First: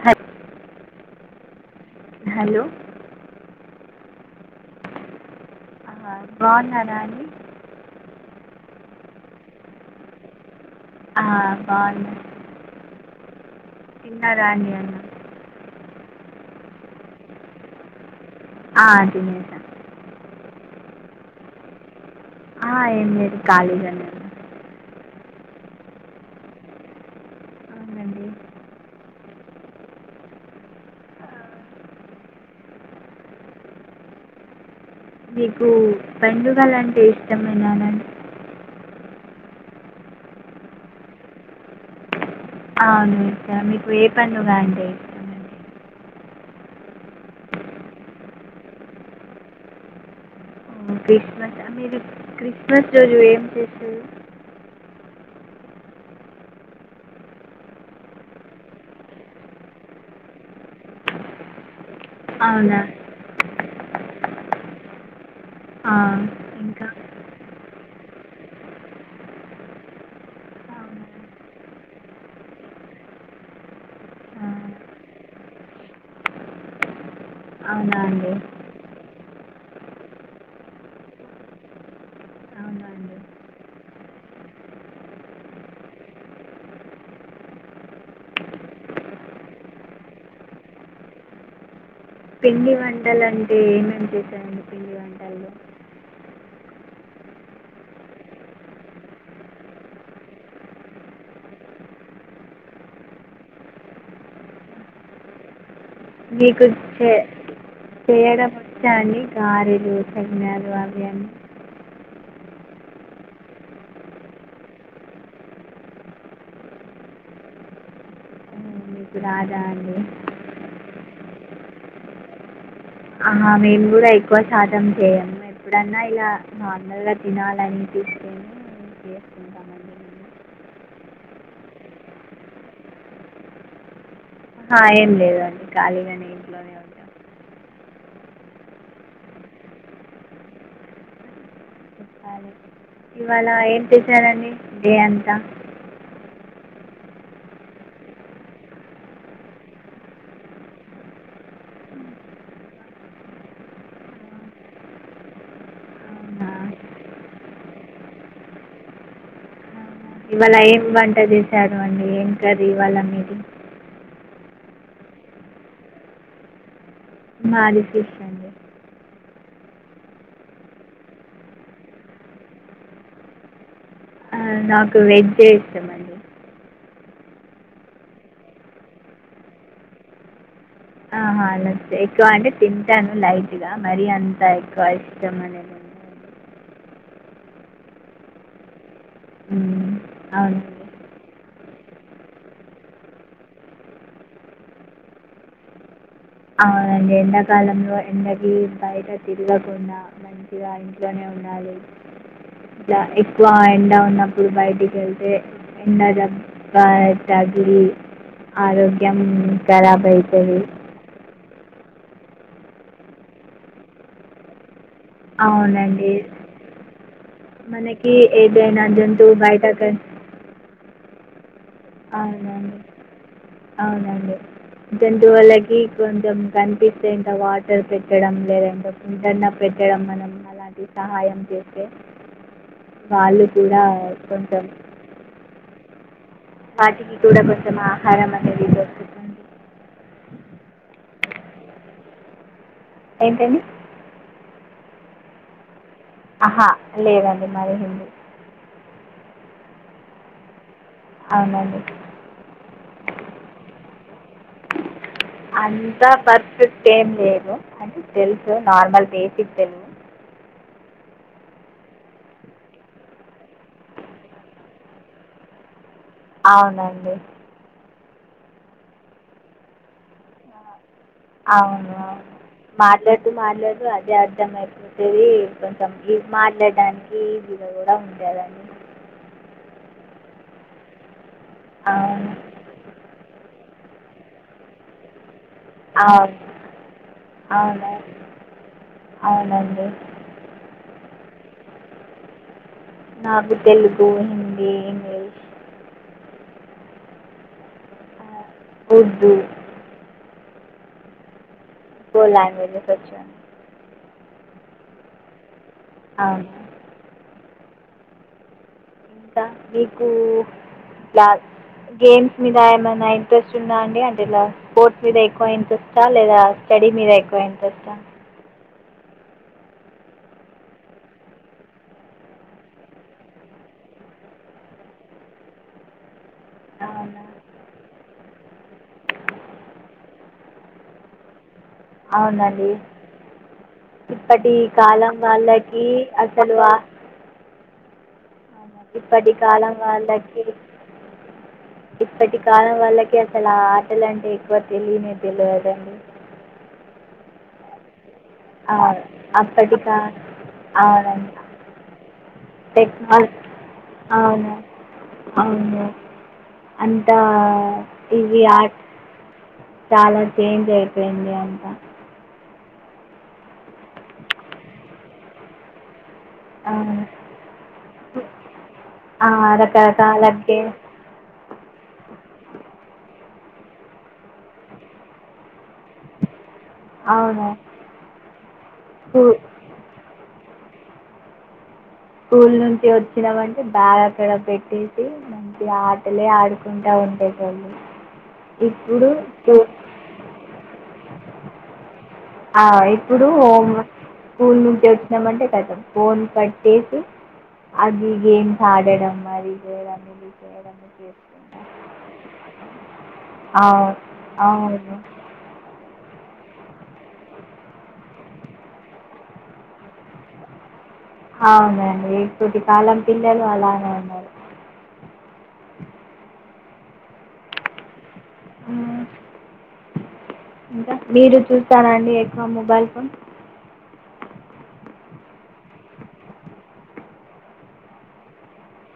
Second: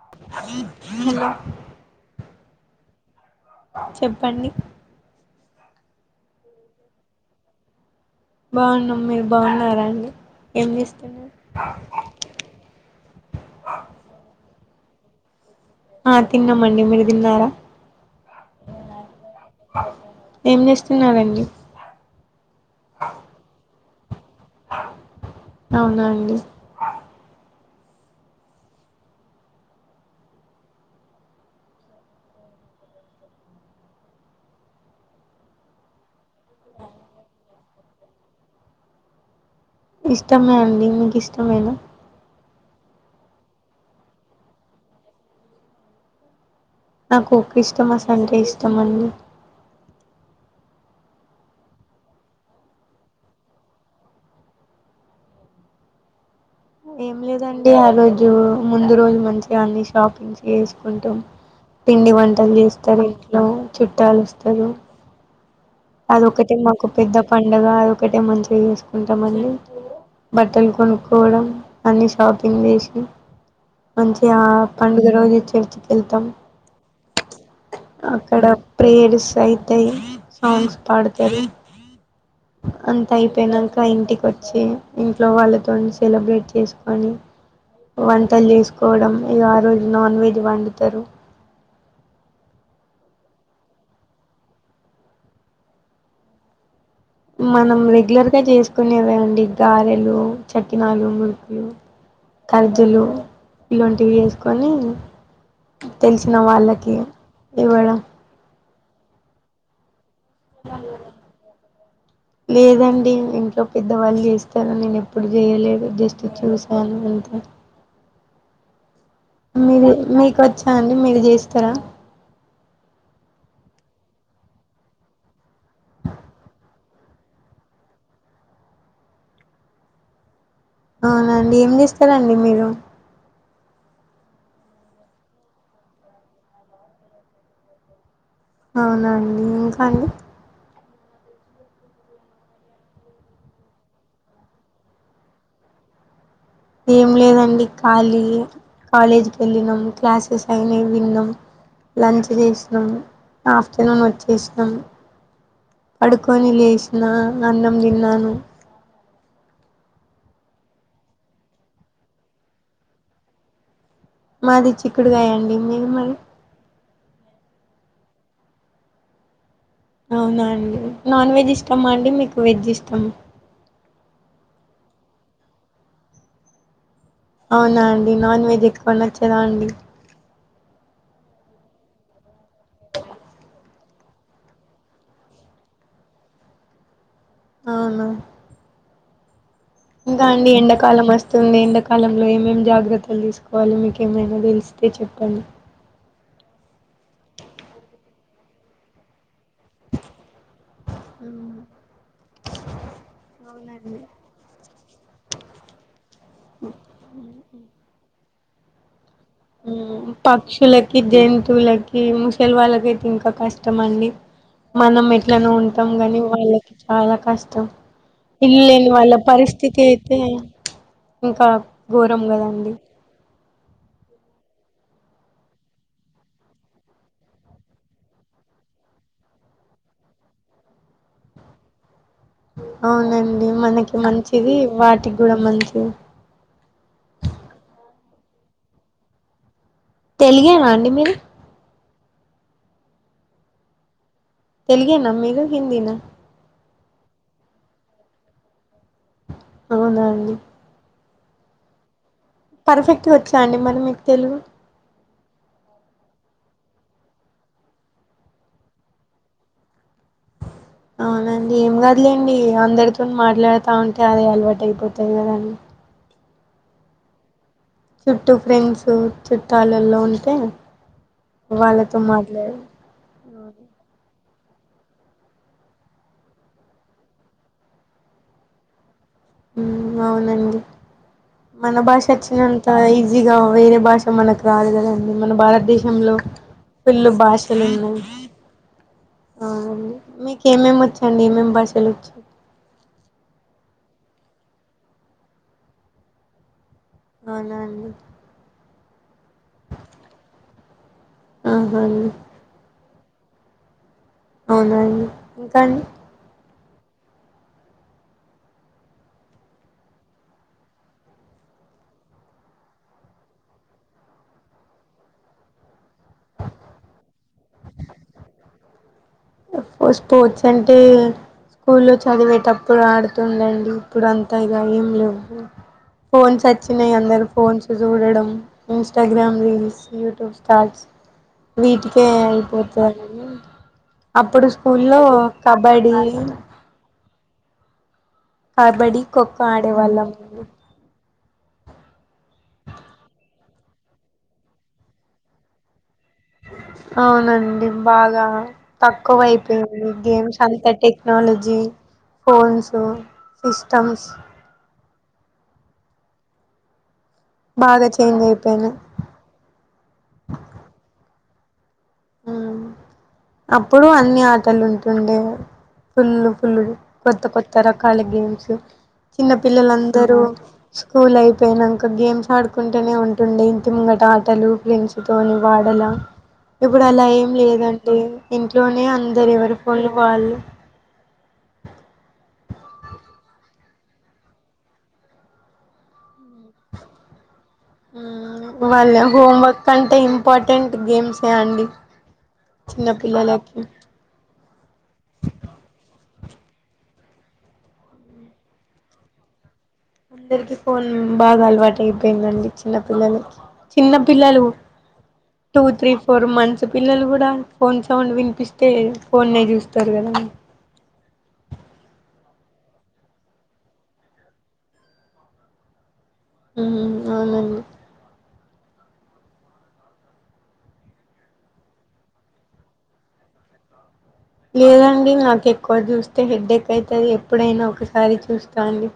హల్ hello hello చెప్పండి బాగున్నారా అండి బాగున్నాం మీరు బాగున్నారాండి ఎం ఆ, చేస్తున్నారు బాగున్నా తిన్నారా అండి అన్నం మా తిన్నా మండి మీరు తిన్నారా ఆ తినేస ఏం చేస్తున్నారండి ఆ ఏం లేదు ఖాళీగానే ఉన్నా అవునా అండి అవునండి మీకు పండుగలు అంటే ఇష్టమా [unintelligible] ఇష్టమే అండి మీక్ ఇష్టమేనా అవును ఇక మీకు ఏ పండుగ అంటే ఇస్తామండి. నాకు క్రిస్టామస్ అంటే ఇష్టం అండి హ్మ్ క్రిస్మస్ మీరు క్రిస్మస్ రోజు ఏం చేస్తురు ఏం లేదండి ఆ రోజు ముందు రోజు మంచిగా అని షాపింగ్స్ చేసుకుంటాం. పిండి వంటలు అవునా చేస్తారు ఇంట్లో చుట్టాల్ వస్తారు ఆ, అదొకటె మాకు ఇంకా పెద్ద పంన్ పండగా అదొఒకటే మంచిగా చేసుకుంటాం అండి బట్టలు అవునా కొనుక్కోవడం అన్నీ షాపింగ్ చేేసి, మంచిగా ఆ, పండుగ రోజు చర్చికి వెళ్తాం. అవునా అండి అక్కడ ప్రేర్స్ అయితే ఏం సాంగ్స్ పాడతారు. అవునా అంత అండి అయిపోయినాక ఇంటికి వచ్చి ఇంట్లో వాళ్ళతోన్నీ సెలబ్రేట్ చేసుకొని వంటలు చేసుకోవడం. ఇగా ఆ రోజు నాన్ వెజ్ వండుతారు. పిండి వంటలు అంటే ఏమేం చేశారండి పిండి వంటలు మనం రెగ్యులర్గా చేసుకునేవే అండి గారెలు చకినాలు మురుకులు కర్జలు ఇలాంటివి చేసుకొని తెలిసిన మీకు వాళ్ళకి చే ఇవ్వడం చేయడం వచ్చా అండి గారెలు చకినాలు అవి అన్ని లేదండి ఇంట్లో పెద్దవాళ్ళు చేస్తారు నేను ఎప్పుడు చేయలేదు జస్ట్ చూసాను అంతే ఆ, మీకు రాదా మీరు అండి మీకు వచ్చా అండి మీరు చేస్ స్తర ఆహ మేము కూడా ఎక్కువ శాతం చేయము ఎప్పుడన్నా ఇలా నార్మల్గా తినాలనిపిస్తేనే మేము చేసుకుంటామండి అవునండి ఏం చేస్తారండి మీరు ఆ ఏం లేదు అండి ఖాళీగానే ఇంట్లోనే ఉంటా అవునా అండి ఇంకా అండి చెప్పాలి ఇవాళ ఏం చేశారండి డే అంతా ఏం లేదండి ఖాళీ కాలేజ్కి వెళ్ళినాం క్లాసెస్ అయినవి విన్నాం లంచ్ చేసినాం ఆఫ్టర్నూన్ వచ్చేసినాం అవునా పడుకొని లేసినా అన్నం తిన్నాను అవునా. ఇవాళ ఏం వంట చేశారు అండి ఏం కర్రి ఇవాళ మీది మాది చిక్కుడు కాయండి. మీది మరి. మాది [inaudible] అండి. అవునా అండి నాన్ వెజ్ ఇష్టమా అండి, మీకు వెజ్ ఇష్టమా? ఆ, నాకు వెజ్ ఇష్టం అండి. అవునా అండి, నాన్ వెజ్ ఎక్కువ నచ్చదా అండి. అహా అలా ఎక్కువ అంటే తింటాను, లైట్ గా మరీ అంతా ఎక్కువ ఇష్టం అనేది ఉండదండి. అవునా ఉమ్, ఇంకా అండి అవునండి ఎండాకాలం అ స్తుంది ఎండాకాలంలో ఏమేం జాగ్రత్తలు తీసుకోవాలి, మీకేమైనా తెలిస్తే చెప్పండి. అవునండి ఎండాకాలంలో ఎండకి బయట తిరగకుండా మంచిగా ఇంట్లోనే ఉండాలి, ఇలా ఎక్కువ ఎండ అవునండి ఉన్నప్పుడు బయటి ఎల్తే ఎండ దే బ్బ తగిలి ఆరో గ్యం కరాబ్ అయితది. వులకి ముసలి వాళ్ళకైతే ఇంకా కష్టం అండి. మనం ఎట్లనో ఉంటాం అవునండి కాని, వాళ్ళకి చాలా కష్టం మనకి ఇళ్ళు ఏదైనా లేని వాళ్ళ జంతువు బయట పరిస్థితి క- అయితే ఇంకా ఘోరం కదండి. అవునండి. అవునండి జంతువులకి కొంచెం కనిపిస్తే ఇంకా వాటర్ పెట్టడం, లేదంటే ఫుడన్న పెట్టడం, మనం అలాంటి సహాయం చేస్తే వాళ్ళు అవునండి కూడా మనకి మంచిదీ, కొంచెం వాటికి కూడా మంచిది. వాటికి కూడా కొంచం ఆహారం అనేది దొరుకుతుంది. తెలిగేనా అండి మీది. ఏంటండి. తెలుగేనా మీరు, హిందీనా. హా లేదండి మాది హిందీ. అవునా అండి. అవునండీ. ఫర్ఫెక్ట్ గా వచ్చా అండి మరి మీకు తెలుగు. అంతా ఫర్ఫెక్ట్ ఏం లేదు, అంటే తెలుసు నార్మల్ బేసిక్ తెలుగు. అవునండి ఏం కాదులేండి, అందరితోని మాట్లాడుతా ఉంటే అదే అలవాటు అయిపోతది కదా అండి. అవునండి. చుట్టూ ఫ్రెండ్సు, చుట్టాలలో ఉంటే ఆ! అవును వాళ్ళతో అవును మాట్లాడు మాట్లాడుతూ మాట్లాడుతూ అదే అ ఇష్టం అయిపోతదీ కొంచెం ఇ మాట్లాడడానికి ఈజీగా కూడా ఉంటదండి. ఊ అవునండీ. మన భాష అవును అచ్చినంత ఈజీగా వేరే భాష మనకు రాదుకదండి మన భారత దేశంలో అవును ఫుళ్ళు భాషలు అవునా ఉన్నయి, ఆ అవునండి మీకు ఏమేమి వచ్చండి. ఏం భాషలోచ్చు నాకు తెలుగు హిందీ ఇంగ్లీష్ అవునా అండీ ఉర్థు అహా అబ్బచ్చా అవునా అండి ఇంకా అండి అవును ఇంకా మీకూ గ్యాల్ గేమ్స్ మీద ఏమైనా ఇంట్రెస్ట్ ఉందా అండి అంటే ఇలా స్పోట్స్ మీద ఎక్కువ ఇంట్రెస్ట్ చాల్లేదా స్టడీ మీద ఎక్కువ ఇంట్రెస్టా స్పోర్ట్స్ అంటే స్కూల్లో చదివేటప్పుడు ఆడుతుండండి ఇప్పుడు అంతా ఇగ ఏం లేవ్ ఫోన్స్ అచ్చినయ్ అవునా అందరు ఫోన్స్ చూడడం ఇంస్టాగ్రామ్ రీల్స్ యూట్యూబ్ స్టాల్స్ వీటికే అయిపోతాది అప్పటి కాలం వాళ్ళకీ అసలువా కబడీ ఖోఖో కాలం ఆడేవాళ్ళం వాళ్ళకి ఇప్పటి కాలం వాళ్లకి అసలు ఆ ఆటలు అంటే ఎక్కువ తెలియనే తెలవదండి అవునండి బాగా అవును అప్పటి తక్కువైపోయింది కా గేమ్స్ అంతా అవునండి టెక్నాలజీ ఫోన్స్ టెక్నాలజీ సిస్టమ్స్ అవును అవును అంత బాగా చేంజ్ ఇవి అయిపోయినాయి ఆర్ట్ చాలా చేంజ్ అయిపోయింది అ అకా అప్పుడు అన్ని ఆటలు ఉంటుండే పుల్లు పుల్లులు అవును కొత్త కొత్త రకాల గేమ్స్ ఆ చిన్న పిల్లలందరూ రకరకాల గేమ్స్ స్కూల్ ైఫ్ పోనాక గేమ్స్ ఆడుకుంటేనే ఉంటుండే ఇంత ముంగట ఆటలు ఫెండ్స్ తోని వాడలా ఇప్పుడు అలా ఏం అవును లేదండి ఇంట్లోనే అందరు స్కూ ఎవరి ఫోన్లు కాళ్ళు స్కూల్ నుంచి వచ్చినామంటే బ్యాగ్ అక్కడ పెట్టేసి మంచి ఆటలే ఆడుకుంటా ఉంటాయి వాళ్ళ స్కూ హోమ్వర్క్ అంటే ఇంపార్టెంట్ గేమ్స్ శండి ఆ ఇప్పుడు హోం స్కూల్ నుంచి వచ్చినామంటే కదం ఫోన్ కట్టేసి అవి గేమ్స్ ఆడడం మరి అందరికి ఫోన్ బాగా అలవాటు అయిపోయిందండి చిన్నపిిల్లల చిన్న అవును పిల్లలు అవును టూ త్రీ ఫోర్ మంత్స్ పచ్చపిిల్లలు కూడా ఫోన్ సౌండ్ వినిపిస్తే ఫోన్ే చూస్తారు కదడి అవునండి ఎకూటి కాలం పిల్లలు అలానే ఉన్నారు ఉ అవునండి ఇంకా మీరు చూస్తాను అండి ఎక్కువ మొబైల్ ఫోన్ లేదండి నాకు ఎక్కువ చూస్తే హెడేక్ అవుతుంది ఎప్పుడైనా ఒకసారి చూస్తా అండి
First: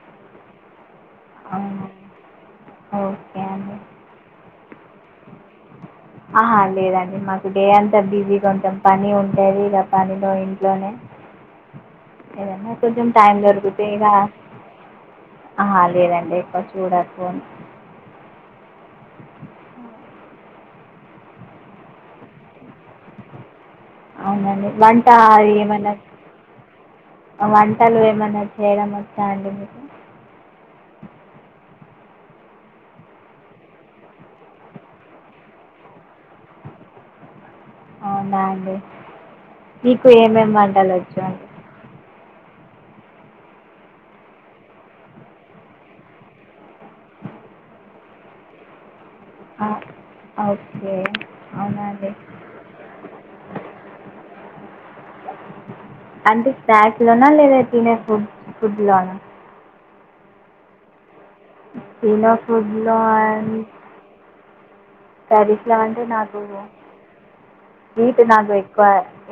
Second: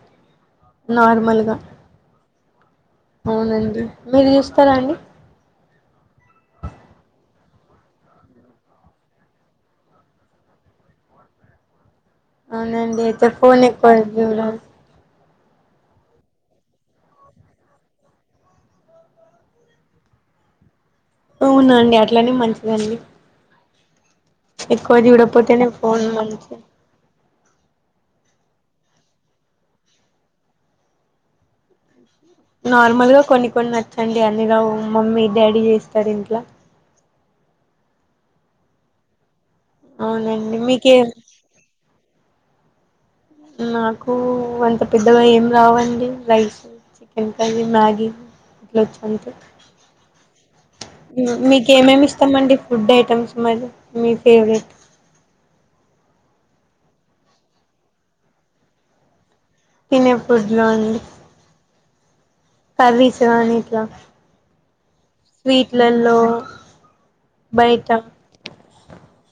నార్మల్గా అవునా ఓకే అండి అవునండి మీరు చూ చెస్తారా అండి ఆహా లేదండి మాకు డే అంతా బిజీగా ఉంటాం పని ఉంటుంది ఇలా పనిలో ఇంట్లోనే ఏదైనా అవునండి కొంచెం అయితే ఫోన్ ఎక్కువడ ఆ లేదండి ఎకు చూడ ఫ అవునాండి అట్లనే మంచిదండి అవునండి ఎకువది వంట ఉడపోతేనే ఏమైనా ఫోన్ మ వంటలు ఏమన్నా చేయడం వస్తా అండి మీకు నార్మల్గా కొన్ని కొన్ని నచ్చండి అన్నరా మమ్మీ డాడీ చేస్తాారు ఇంట్లో అవునా అండి నీకు ఏమేం అవునండి మీకే అంటాలచ్చు అండి నాకు అంత పెద్దగా ఏం రావండి రైస్ చికెన్ కర్రీ మ్యాగీ ఇట్లా వచ్చి అంతే ఆ, ఓకే మీకు అవునా ఏమేమి అండి ఇస్తామండి ఫుడ్ ఐటమ్స్ మరి మీ ఫేవరెట్ అంటే లోనా లేదా తిన ఫుడ్ ఫుడ్ లోనా తిని ఫుడ్ లో అండి తిను కర్రీ కానీ ఇట్ల కర్రీస్ లో అంటే నాకు బయట వీటు నాకు ఎక్కువ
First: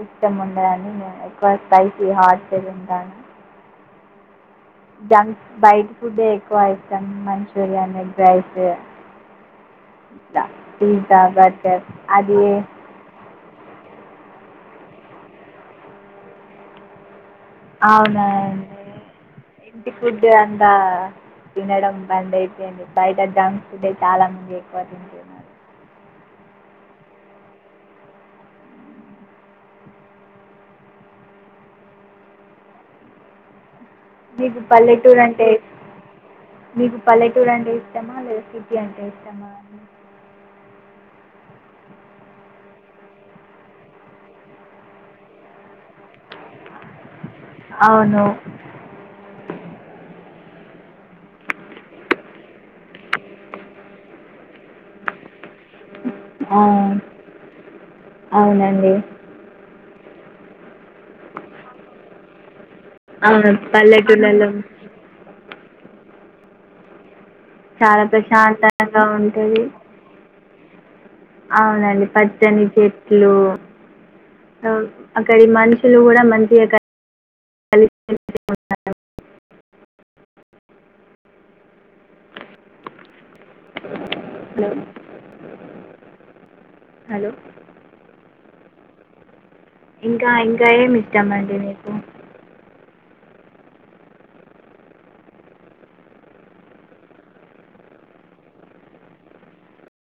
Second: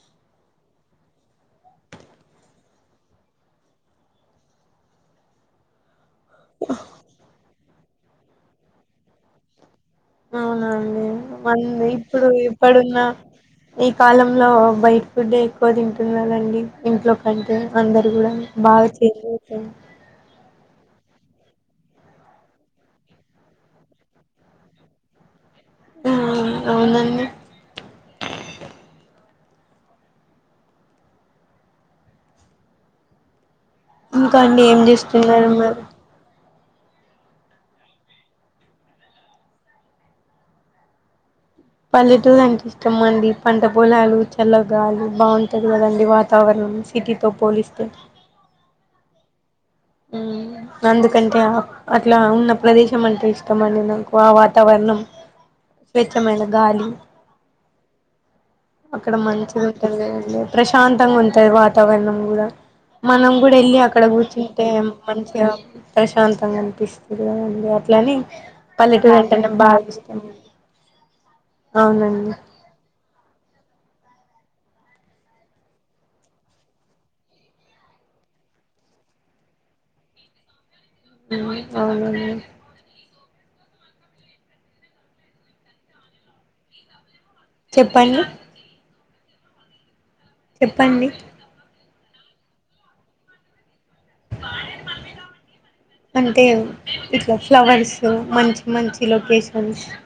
ఇష్టం ఉండదని నేను ఎక్కువ స్పైసి హార్ట్ చే తింటాను జంక్ బైడ్ ఫుడ్ ఎక్కువ ఇష్టం మంచి బిర్యానీ అవునండి మ ఇప్పుడు అది ఇప్పుడున్న ఈ కాలంలో బైట్ ఫుడ్ ఎక్కువ తింటున్నారండి ఇంట్లో అంటే అందరు కూడా అవునండి బాగా చేయలుగుతారు ఇ తినడం బంద్ అయితుంది బయట జంక్ ఫుడ్ ఉంటే చాలా మంది ఎక్కువ తింటున్నారు ఆ అవునండి ఇంకా మీకు అండి ఏం పల్లెటూరు అంటే చేస్తున్నారున్నారు మీకు పల్లెటూరు అంటే ఇష్టమా లేదా సిటీ అంటే ఇష్టం ఆ పల్లెటూరు అంటే ఇష్టం అండి పంట పొలాలు చల్లగాలి బాగుంటది కదండి వాతావరణం ను సిటీతో పోలిస్తటే అవును అందుకంటే అట్లా ఉన్న ప్రదేశం అంటే ఇష్టమ అండి నాకు ఆ వాతావరణం స్వతమైన ఆ, గాలి అవునండి అక్కడ మంచిది ప్రశాంత అంగా వంతది వాతావరణం కూడా ఆ పల్లెటూర్లలో అ మనసు ప్రశాంతంగా అనిపిస్తుంది కదండి చాలా అట్లని ప్రశాంతంగా పల్లెటూరు అంటేనే ఉంటుది. బాగా ఇష్టం అవునండి పచ్చని చెట్లు, అక్కడి మనుషులు కూడా మంచిగా కలిసి మెలిసి ఉంటారు. [unintelligible] అవును అండి హలో హలో చెప్పండి ఇంకా ఇంకా ఏమి చెప్పండి ఇస్టమండి మీకు అంటే ఇట్లా ఫ్లవర్స్ మంచి మంచి లొకేషన్స్